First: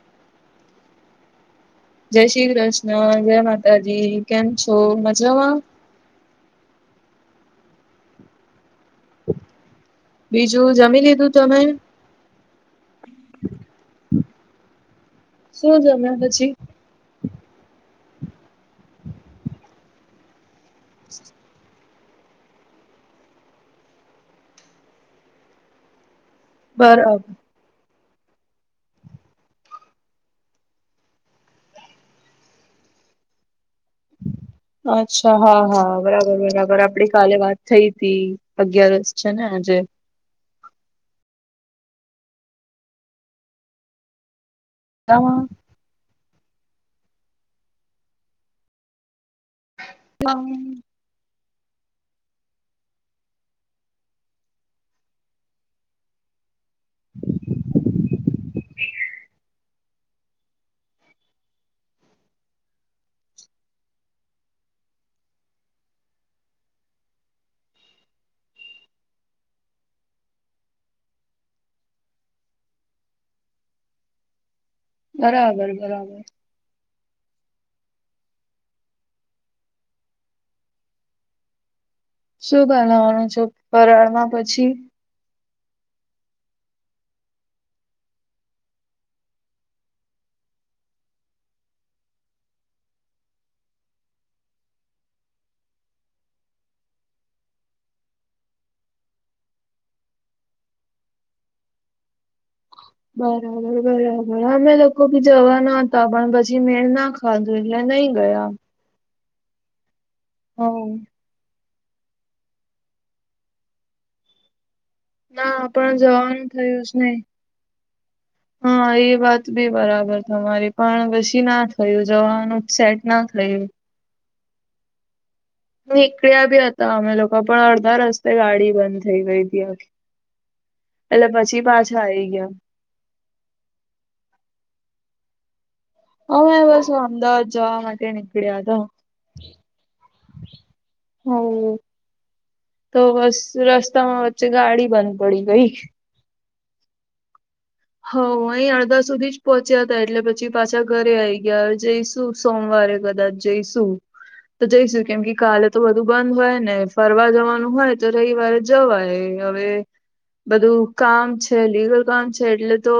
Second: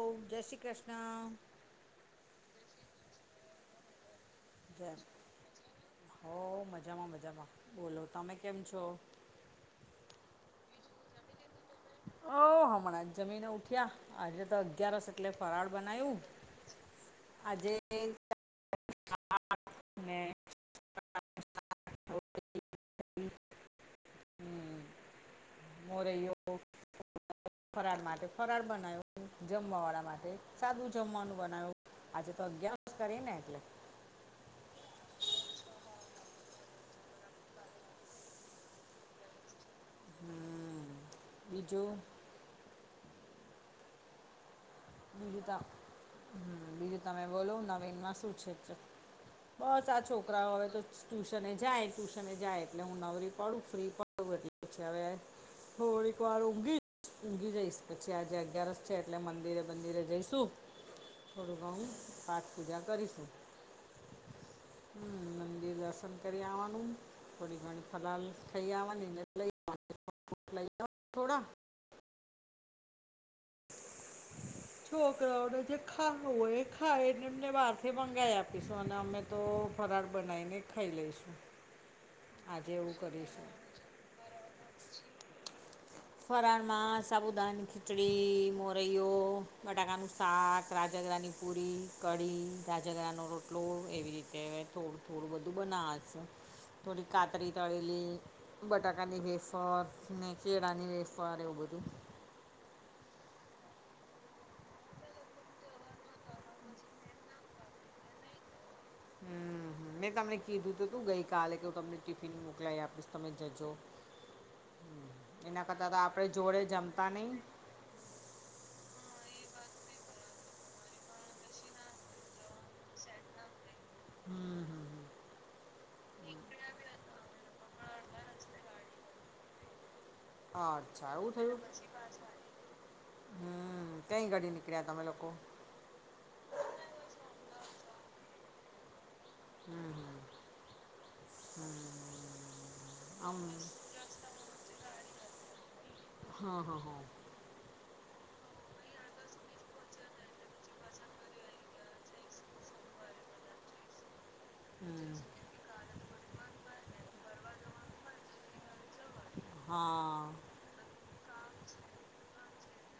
ઓમ. જય શ્રી કૃષ્ણ! જય શ્રી કૃષ્ણ. જય માતાજી. કેન છો! જય મજામાં. હો. મજામાં મજામાં. બોલો તમે કેમ છો? બીજું, જમી લીધું તમે. ઓ હમણાં જ જમીન ઉઠ્યા. આજે તો અગિયાર એટલે ફરાળ શું બનાવ્યું. જમ્યા પછી આજે ને [inaudible] હમ. મોરેઓ. બરાબર [unintelligible] ફરાળ માટે ફરાળ બનાવ્યું. જમવા વાળા માટે સાદું જમવાનું બનાવ્યું. આજે તો અગિયાર વર્ષ કરીએ ને એટલે. અચ્છા હા હા બરાબર બરાબર આપડી કાલે વાત થઈ હતી. અગિયારસ છે ને આજે. હ બીજું. તામાં બીજતા હમ બીજું તમે બોલો નવીનમાં શું છે? બસ આ છોકરાઓ હવે તો ટ્યુશને જાય ટ્યુશને જાય એટલે હું નવરી પડું ફ્રી પડું એટ પછી હવે. થોડીક વાર ઊંઘી ઊંઘી જઈશ પછી આજે અગિયારસ છે. એટલે મંદિરે મંદિરે જઈશું થોડુંક ઘણું પાઠ પૂજા કરીશું. હમ મંદિર દર્શન કરી આવવાનું થોડી ઘણી ફલાહ થઈ આવવાની. લઈ થોડા. છોકરાઓને બરાબર જે ખા બરાબર હોય. ખા એને અમને બહારથી મંગાઈ આપીશું અને અમે તો ફરાળ બનાવીને ખાઈ લઈશું. શું આજે એવું બનાવાનું છે કરીશું પરાળ માં પછી. ફરણમાં સાબુદાનની ખીચડી, મોરૈયો બટાકાનું શાક, રાજઘરાની પુરી કઢી રાજા ગણાા નો રોટલો એવી રીતે હ થોડું થોડું બધું બનાવે છે. થોડી કાતરી, તળેલી બટાકાની હેરફર ને તની વેફવર એઉ બધું. બરાબર બરાબર અમે લોકો ભી જવા ન હતા પણ પછી મેળ નાખ ખાંધુલિયા નહી ગયા. હમ મેં તમને હ કીધું તું તું ગઈ કાલે કે હ તમને ટિફિન મોકલાઈ આપીશ તમે જજો. ના એના કરતા પણ તો આપડે જવાનું જોડે થયું જ જમતા નહી. [inaudible] હા એ વાત બી બરાબર તમારી પણ પછી ના થયું જવાનું સેટ ના થયું. હમમ નીકળ્યા બી હતા અમે લોકો પણ અડધા રસ્તે ગાડી બંધ થઈ ગઈ હતી. અચ્છા એટલે એવું થયું પછી પાછા આવી ગયા. હમ કઈ ઘડી નીકળ્યા તમે લોકો? હમે બસ અમદાવાદ જવા માટે નીકળ્યા ત હમ હમ હ એ તો હમ બસ આમ રસ રસ્તામાં વચ્ચે ગાડી બંધ પડી ગઈ. હા હા હા હ અહી અડધા સુધી જ પહોંચ્યા હતા, એટલે પછી પાછા ઘરે આવીઈ ગયા જઈશું. સોમવારે કદાચ જઈશું તો જઈશું હમ કેમ કે કાલે તો બધું બંધ હોય ને ફરવા જવાનું હોય તો રવિવારે જવાય. હવે હા બધું કામ છે લીગલ કામ છે. છે એટલે તો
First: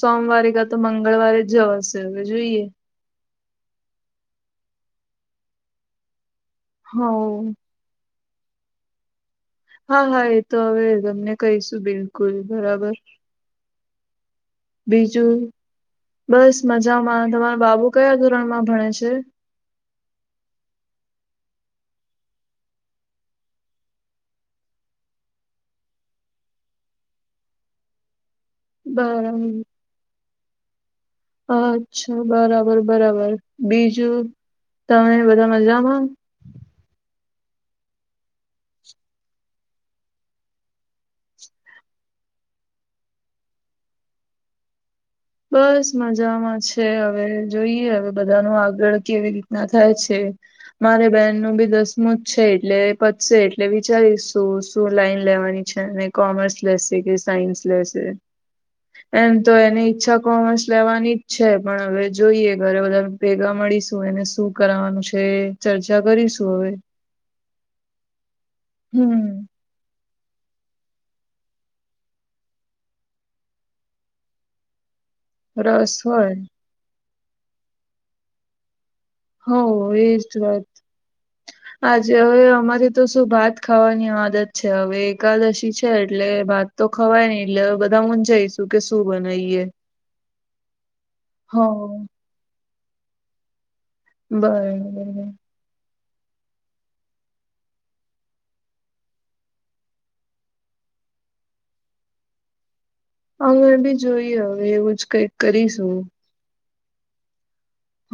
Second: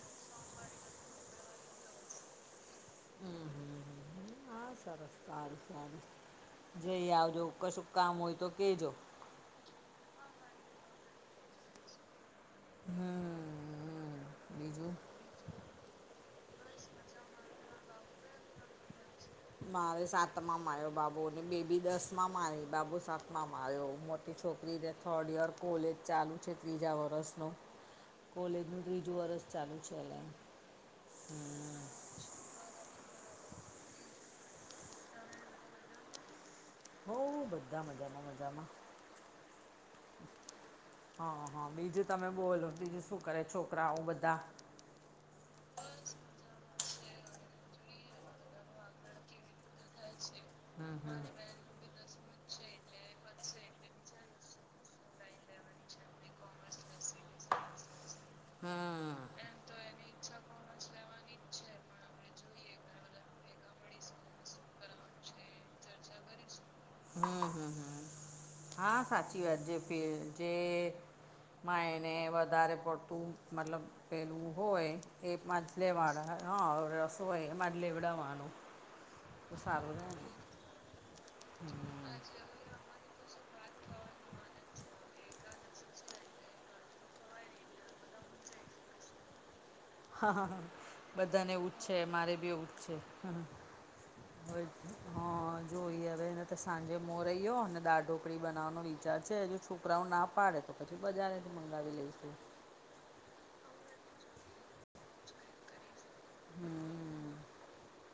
સોમવારે કા તો મંગળવારે જ જવાશે હવે જોઈએ. હમ હમ હ સરસ સારુ સારુ હ જઈ આવજો કશું કામ હોય તો કહેજો. હા હા એ તો હવે અમને કહીશું બિલકુલ બરાબર. બીજું બસ મજામાં તમારા બાબુ કયા ધોરણ માં ભણે છે? મારે સાતમાં આયો બાબુને બેબી દસ માં મારી બાબુ સાત માં આયો. છોકરીને થર્ડ યર કોલેજ ચાલુ છે, ત્રીજા વર્ષનો [inaudible] કોલેજનું ત્રીજું વર્ષ બરાબર ચાલુ છે. અચ્છા બરાબર બરાબર બીજું તમે બધા મજામાં? બૂબ બધા મજામાં મજામાં. હા હા. બીજું તમે બોલો, બીજું શું કરે? છોકરાઓ બધા. બસ મજામાં છે. હવે, જોઈએ હવે બધાનું આગળ કેવી રીતના થાય છે. હમ મારે હમ બહેનનું ભી દસ સ્મૂથ છે. એટલે, પચશે એટલે વિચારીશું, શું લાઈન લેવાની છે અને કોમર્સ લેશે કે સાયન્સ લેશે. હમ એમ તો એની ઈચ્છા કોમર્સ લેવાની જ છે પણ હવે જોઈએ ઘરે બધા ભેગા મળીશું એને શું કરવાવાનું છે. ચર્ચા કરીશું હવે. હમ હમ હમ. હા, સાચી હમ વાત જે જે- માં એને વધારે પડતું મતલબ પહેલું હોય. એમા જ રસ લેવાનું. હોય હા, હવે શું એમા જ લેવડાવાનું. હ એ જ વાત જે હવે અમારી તો શું ભાત ખાવાની આદત છે. હવે, એકાદશી છે એટલે ભાત તો ખવાય નઈ એટલે બધા હું જઈશું કે શું બનાવીએ? હ હ હ. બધાને હ એવું જ છે. મારે બીવું જ છે હ. હ બરાબર હા. જોઈ હવેને તો સાંજે મોરહી્યો અને દાળ ઢોકળી બનાવવાનો વિચાર છે. હજુ છોકરાઓ ના પાડે. તો પછી બધાનેથી મંગાવી લઈશું. અમે બી જોઈએ હવે, એવું જ કઈક કરીશું. બઉ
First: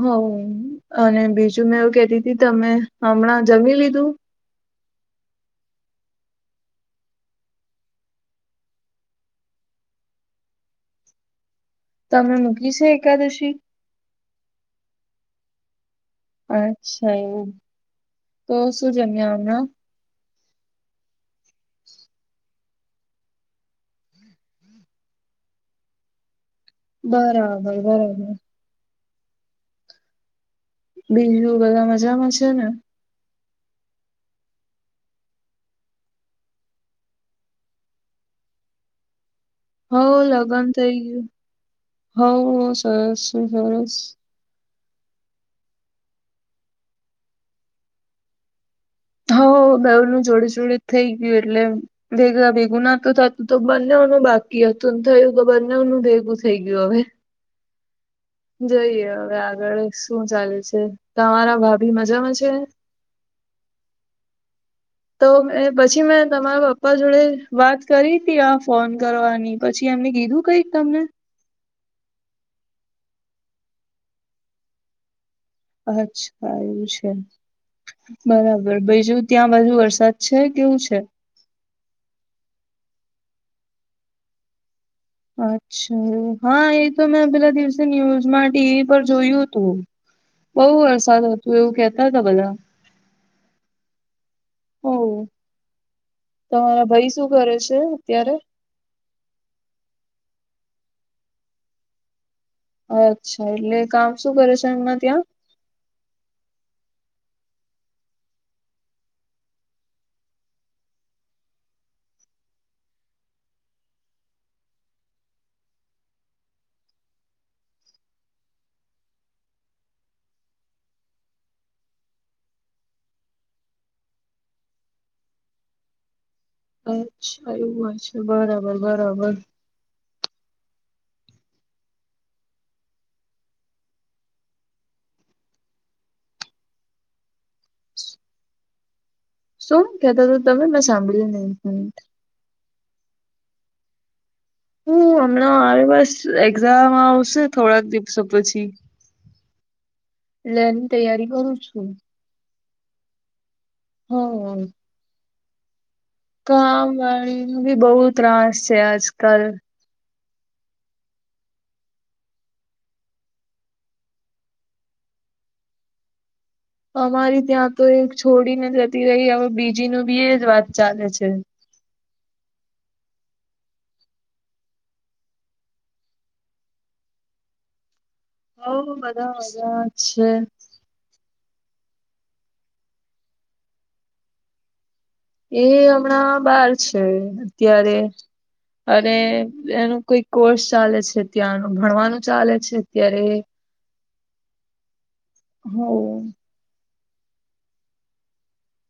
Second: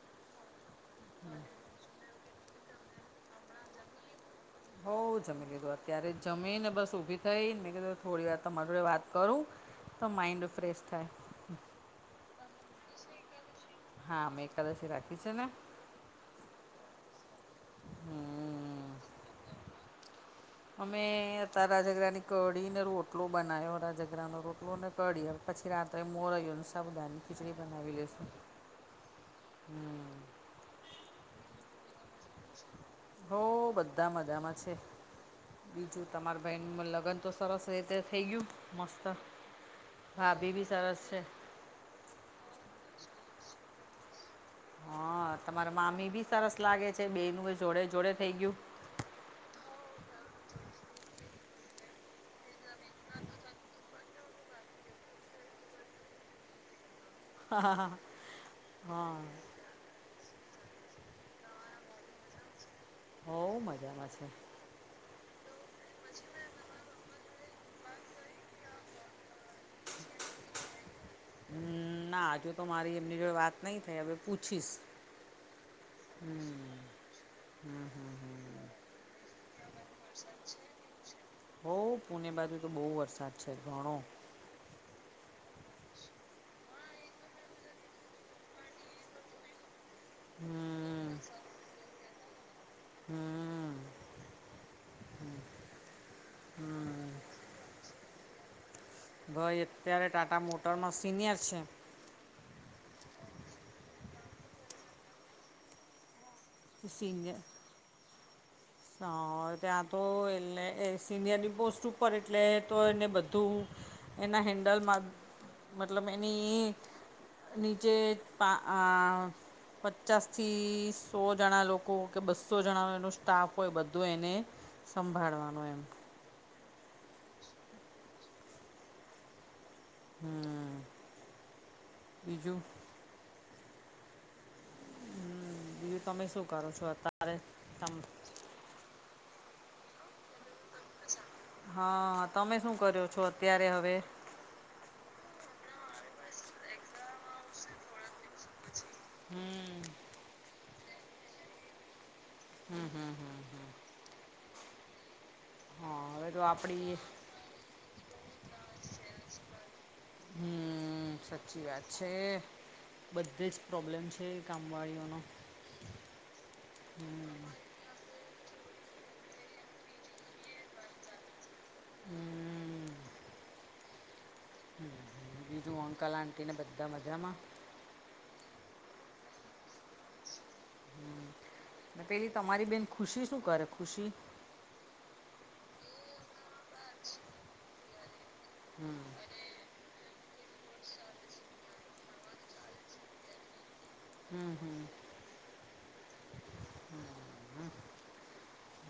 હ અને બીજું મેં એવું કેતી તી તમે હમણાં જમી લીધું? હોઉ જમી લીધું. અત્યારે જમીને બસ ઊભી થઈને મેં કીધું થોડી વાર તમારે જોડે વાત કરું. તો માઇન્ડ ફ્રેશ થાય. તમે મૂકી છે એકાદશી? હા, મેં એકાદશી રાખી છે ને. અચ્છા. એવું તો હમ શું જમ્યા હમણા? અમે હતા રાજઘરાની કઢી ને રોટલો બનાવ્યો. રાજઘરાનો રોટલો અને કઢી પછી રાત્રએ મોરયો અને સાબુધાની ખીચડી બરાબર બનાવી લેશું. બરાબર. બીજુ બધા મજામાં છે ને? હો, બધા મજામાં છે. બીજું તમારી બહેન લગ્ન તો સરસ રીતે થઈ ગયું મસ્ત. હોઉ, ભાભી લગ્ન બી સરસ છે થઈ ગયું હો સરસું સરસ. હા, તમારા મામી ભી સરસ લાગે છે બેવનું એ જોડે જોડે થઈ ગયું. હોઉ, બેવનું જોડી જોડી થઈ ગયું એટલે. ભેગા ભેગું નાતું થતું તો બંનેનું બાકી હતું થયું તો બંનેનું ભેગું થઈ ગયું હવે. હા હા હા. જઈએ હવે આગળ શું ચાલે છે. તમારા ભાભી મજામાં છે. બઉ મજામાં છે. તો પછી મેં તમારા પપ્પા જોડે વાત કરી હતી. આ ફોન કરવાની પછી એમને કીધું કઈક તમને? હમ, ના હજુ તો મારી એમની જોડે વાત નહી થઈ. હવે પૂછીશ? અચ્છા હમ એવું છે હમ હમ હમ બરાબર બીજું ત્યાં બુ વર્ષ સચ છે કેવું છે? હોઉ પુણે બાજુ તો બહુ વરસાદ છે ઘણો. અચ્છા. હા, એ તો મેં પેલા દિવસે ન્યુઝમાં ટીવી પર જોયું હતું. બઉુ હમ વરસાદ હતો એવું કેહતા હતા બધા. હમ. હ, તમારા ભાઈ હમ શું કરે છે? અત્યારે. ભાઈ અત્યારે ટાટા મોટરમાં સિનિયર છે. અચ્છા. એટલે કામ શું કરે છે? એમના ત્યાં. સિનિયર. ત્યાં તો એટલે, સિનિયરની પોસ્ટ ઉપર એટલે તો એને બધું એના હેન્ડલમાં મતલબ એની નીચે પા આ પચાસથી સો જણા લોકો કે બસો જણાનો એનો સ્ટાફ કોઈ બધું એને સંભાળવાનું એમ અચ્છા એવું હોય છે બરાબર બરાબર હમ બીજું હમ બીજું તમે શું કરો છો અત્યારે તમ શું કેતા ત તમે મેં સાંભળી્યું નહી હા તમે શું કર્યો છો અત્યારે હવે હું હમણાં આવે બસ એક્ઝામ આવશે થોડાક દિવસો પછી હમ ની તૈયારી કરું છું હમ હમ હમ હ હમ હા તો આપડી કામવાળ ભી બહુ તાસ છે આજ કલ હમ સાચી વાત છે બધે જ પ્રોબ્લેમ છે કામવાળીઓનો અમારી ત્યાં તો એક છોડીને જતી રહી હવે બીજી નું બી એ જ વાત ચાલે છે હમ જો અંકા લલાન્ટના બધા મધરાામાં હ બધા બધા છે હમ ને પેલી તમારી બેન ખુશી શું કરે ખુશી એ હમણાં બાર છે અત્યારે અને ન કોઈ કોર્સ ચાલે છે ત્યાંનું ભણવાનું ચાલે છે અત્યારે હમ હમ હ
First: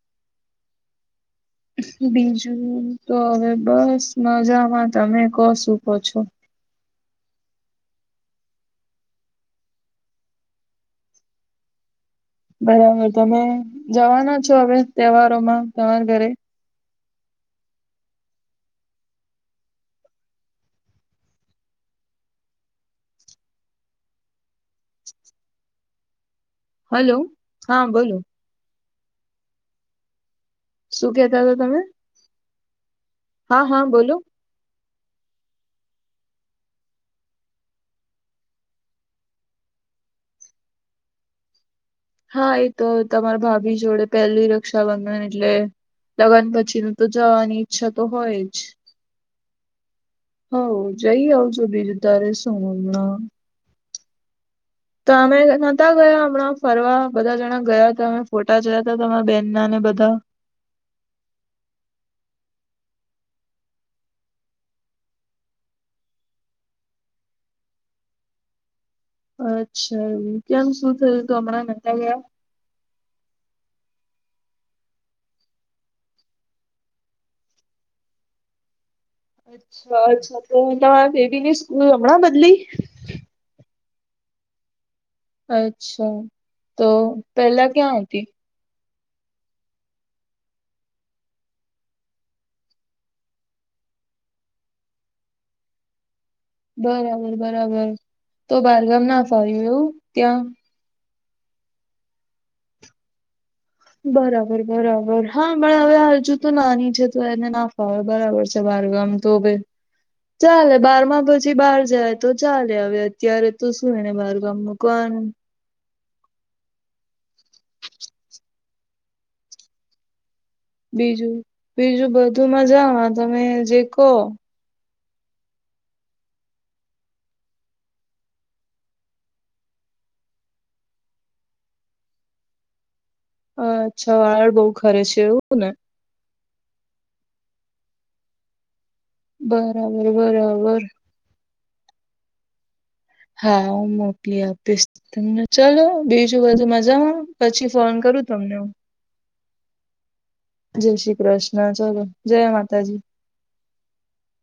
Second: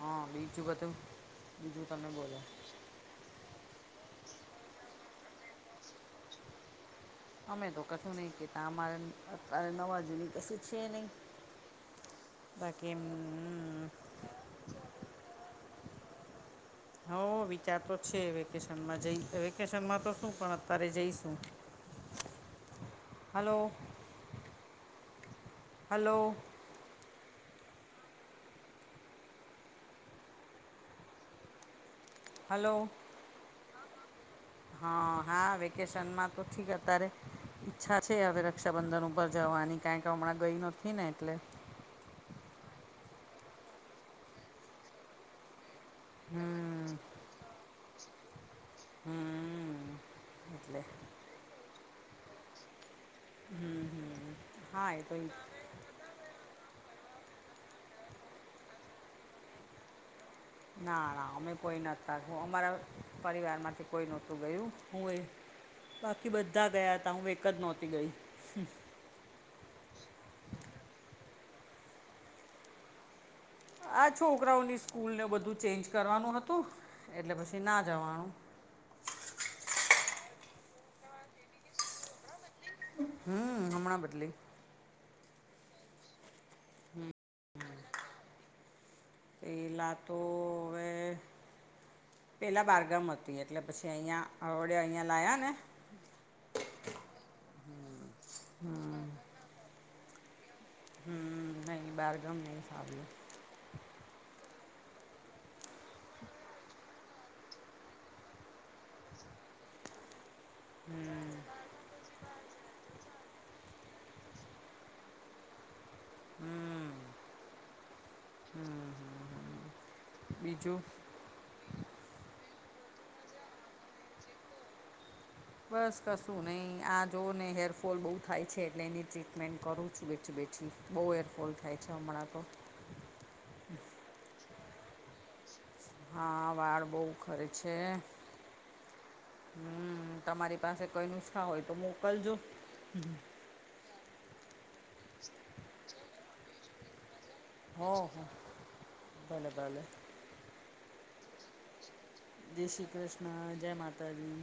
હા બીજુંકાત બીજું તો હવે બસ મજામાં તમે કો શુંકો છો અમે તો કહ્યું નહીિ કે ત અમારે અત્યારે નવા જૂની કસી છે નહી બરાબર તમે જવાના છો હવે તહેવારોમાં તમારા ઘરે હ વિચાર તો છે વેકેશનમાં જ વેકેશનમાં તો શું પણ અત્યારે જઈશું હલો હલો હલો હા બોલો શું કેતા હતા તમે હલો હા હા બોલો હા હા વેકેશનમાં તો ઠીક અત્યારે ઈચ્છા છે હવે રક્ષાબંધન ઉપર જવાની કારણ કે હમણાં ગઈ નથી ને એટલે. હા એ તો તમારા ભાભી જોડે પહેલી રક્ષાબંધન એટલે. લગન પછી હમ નુ તો જવાની ઈચ્છા તો હોય જ. હમ એટલે હ હમ જઈ આવઉ છો બીજ તારે શું હમ હા એ તો ઈ અમે બતા ગયા હમણાં ફરવા બધા જણા ગયા હતા અમે ફોટા જયા ત અરા બેહેન નાને બધા ના ના અમે કોઈ નહોતાું અમારા પરિવાર માંથી કોઈ નહોતું ગયું હું એ બાકી બધા ગયા હતા હું એક જ નહોતી ગઈ અચ્છા એ કેમ શું થયું હતું હમણાં નતા ગયા આ છોકરાઓની સ્કૂલને બધું ચેન્જ કરવાનું હતું એટલે પછી ના જવાનું અચ્છા અચ્છા તો તમારા બેબી ની સ્કૂલ હમણાં બદલી હમ હમણાં બદલી અચ્છા તો પહેલા ક્યાં હતી એ લાતો રે પેલા બારગામ હતી એટલે પછી અહંયા અડે અહિયાયાં લાયા ને બરાબર બરાબર તો બારગામ ના ફાવ્યું એવું ત્યાં. હમ નહી બારગામ નહી ફાવ્યું. બરાબર બરાબર હા પણ હવે હજુ તો નાની છે તો એને ના ફાવે બરાબર. બારગામ તો ભ ચાલે બાર માં પછી બાર જાય. તો ચાલે હવે અત્યારે તો શું એને બારગામ મકવાનું. હમ બીજું? બીજું બીજું બધું મજામાં તમે જે કહો. બસ કશું નહીં આ જો ને હેરફોલ બહુ થાય છે એટલે એની ટ્રીટમેન્ટ કરું છું બેઠી બેઠી. બહુ હેરફોલ થાય છે હમણાં તો. અચ્છા વાળ બહુ ખરે છે એવું ને? હા વાળ બહુ ખરે છે. હમ્મ બરાબર તમારી બરાબર પાસે કોઈ નુસ્ખા હોય તો મોકલજો. હા હું મોકલી આપીશ તને ચલો બીજું બધું મજામાં? પછી હો ફોન હો કરું તમને હું. ભલે ભલે. જય શ્રીકૃષ્ણ ચાલો. જય શ્રી કૃષ્ણ, જય માતાજી.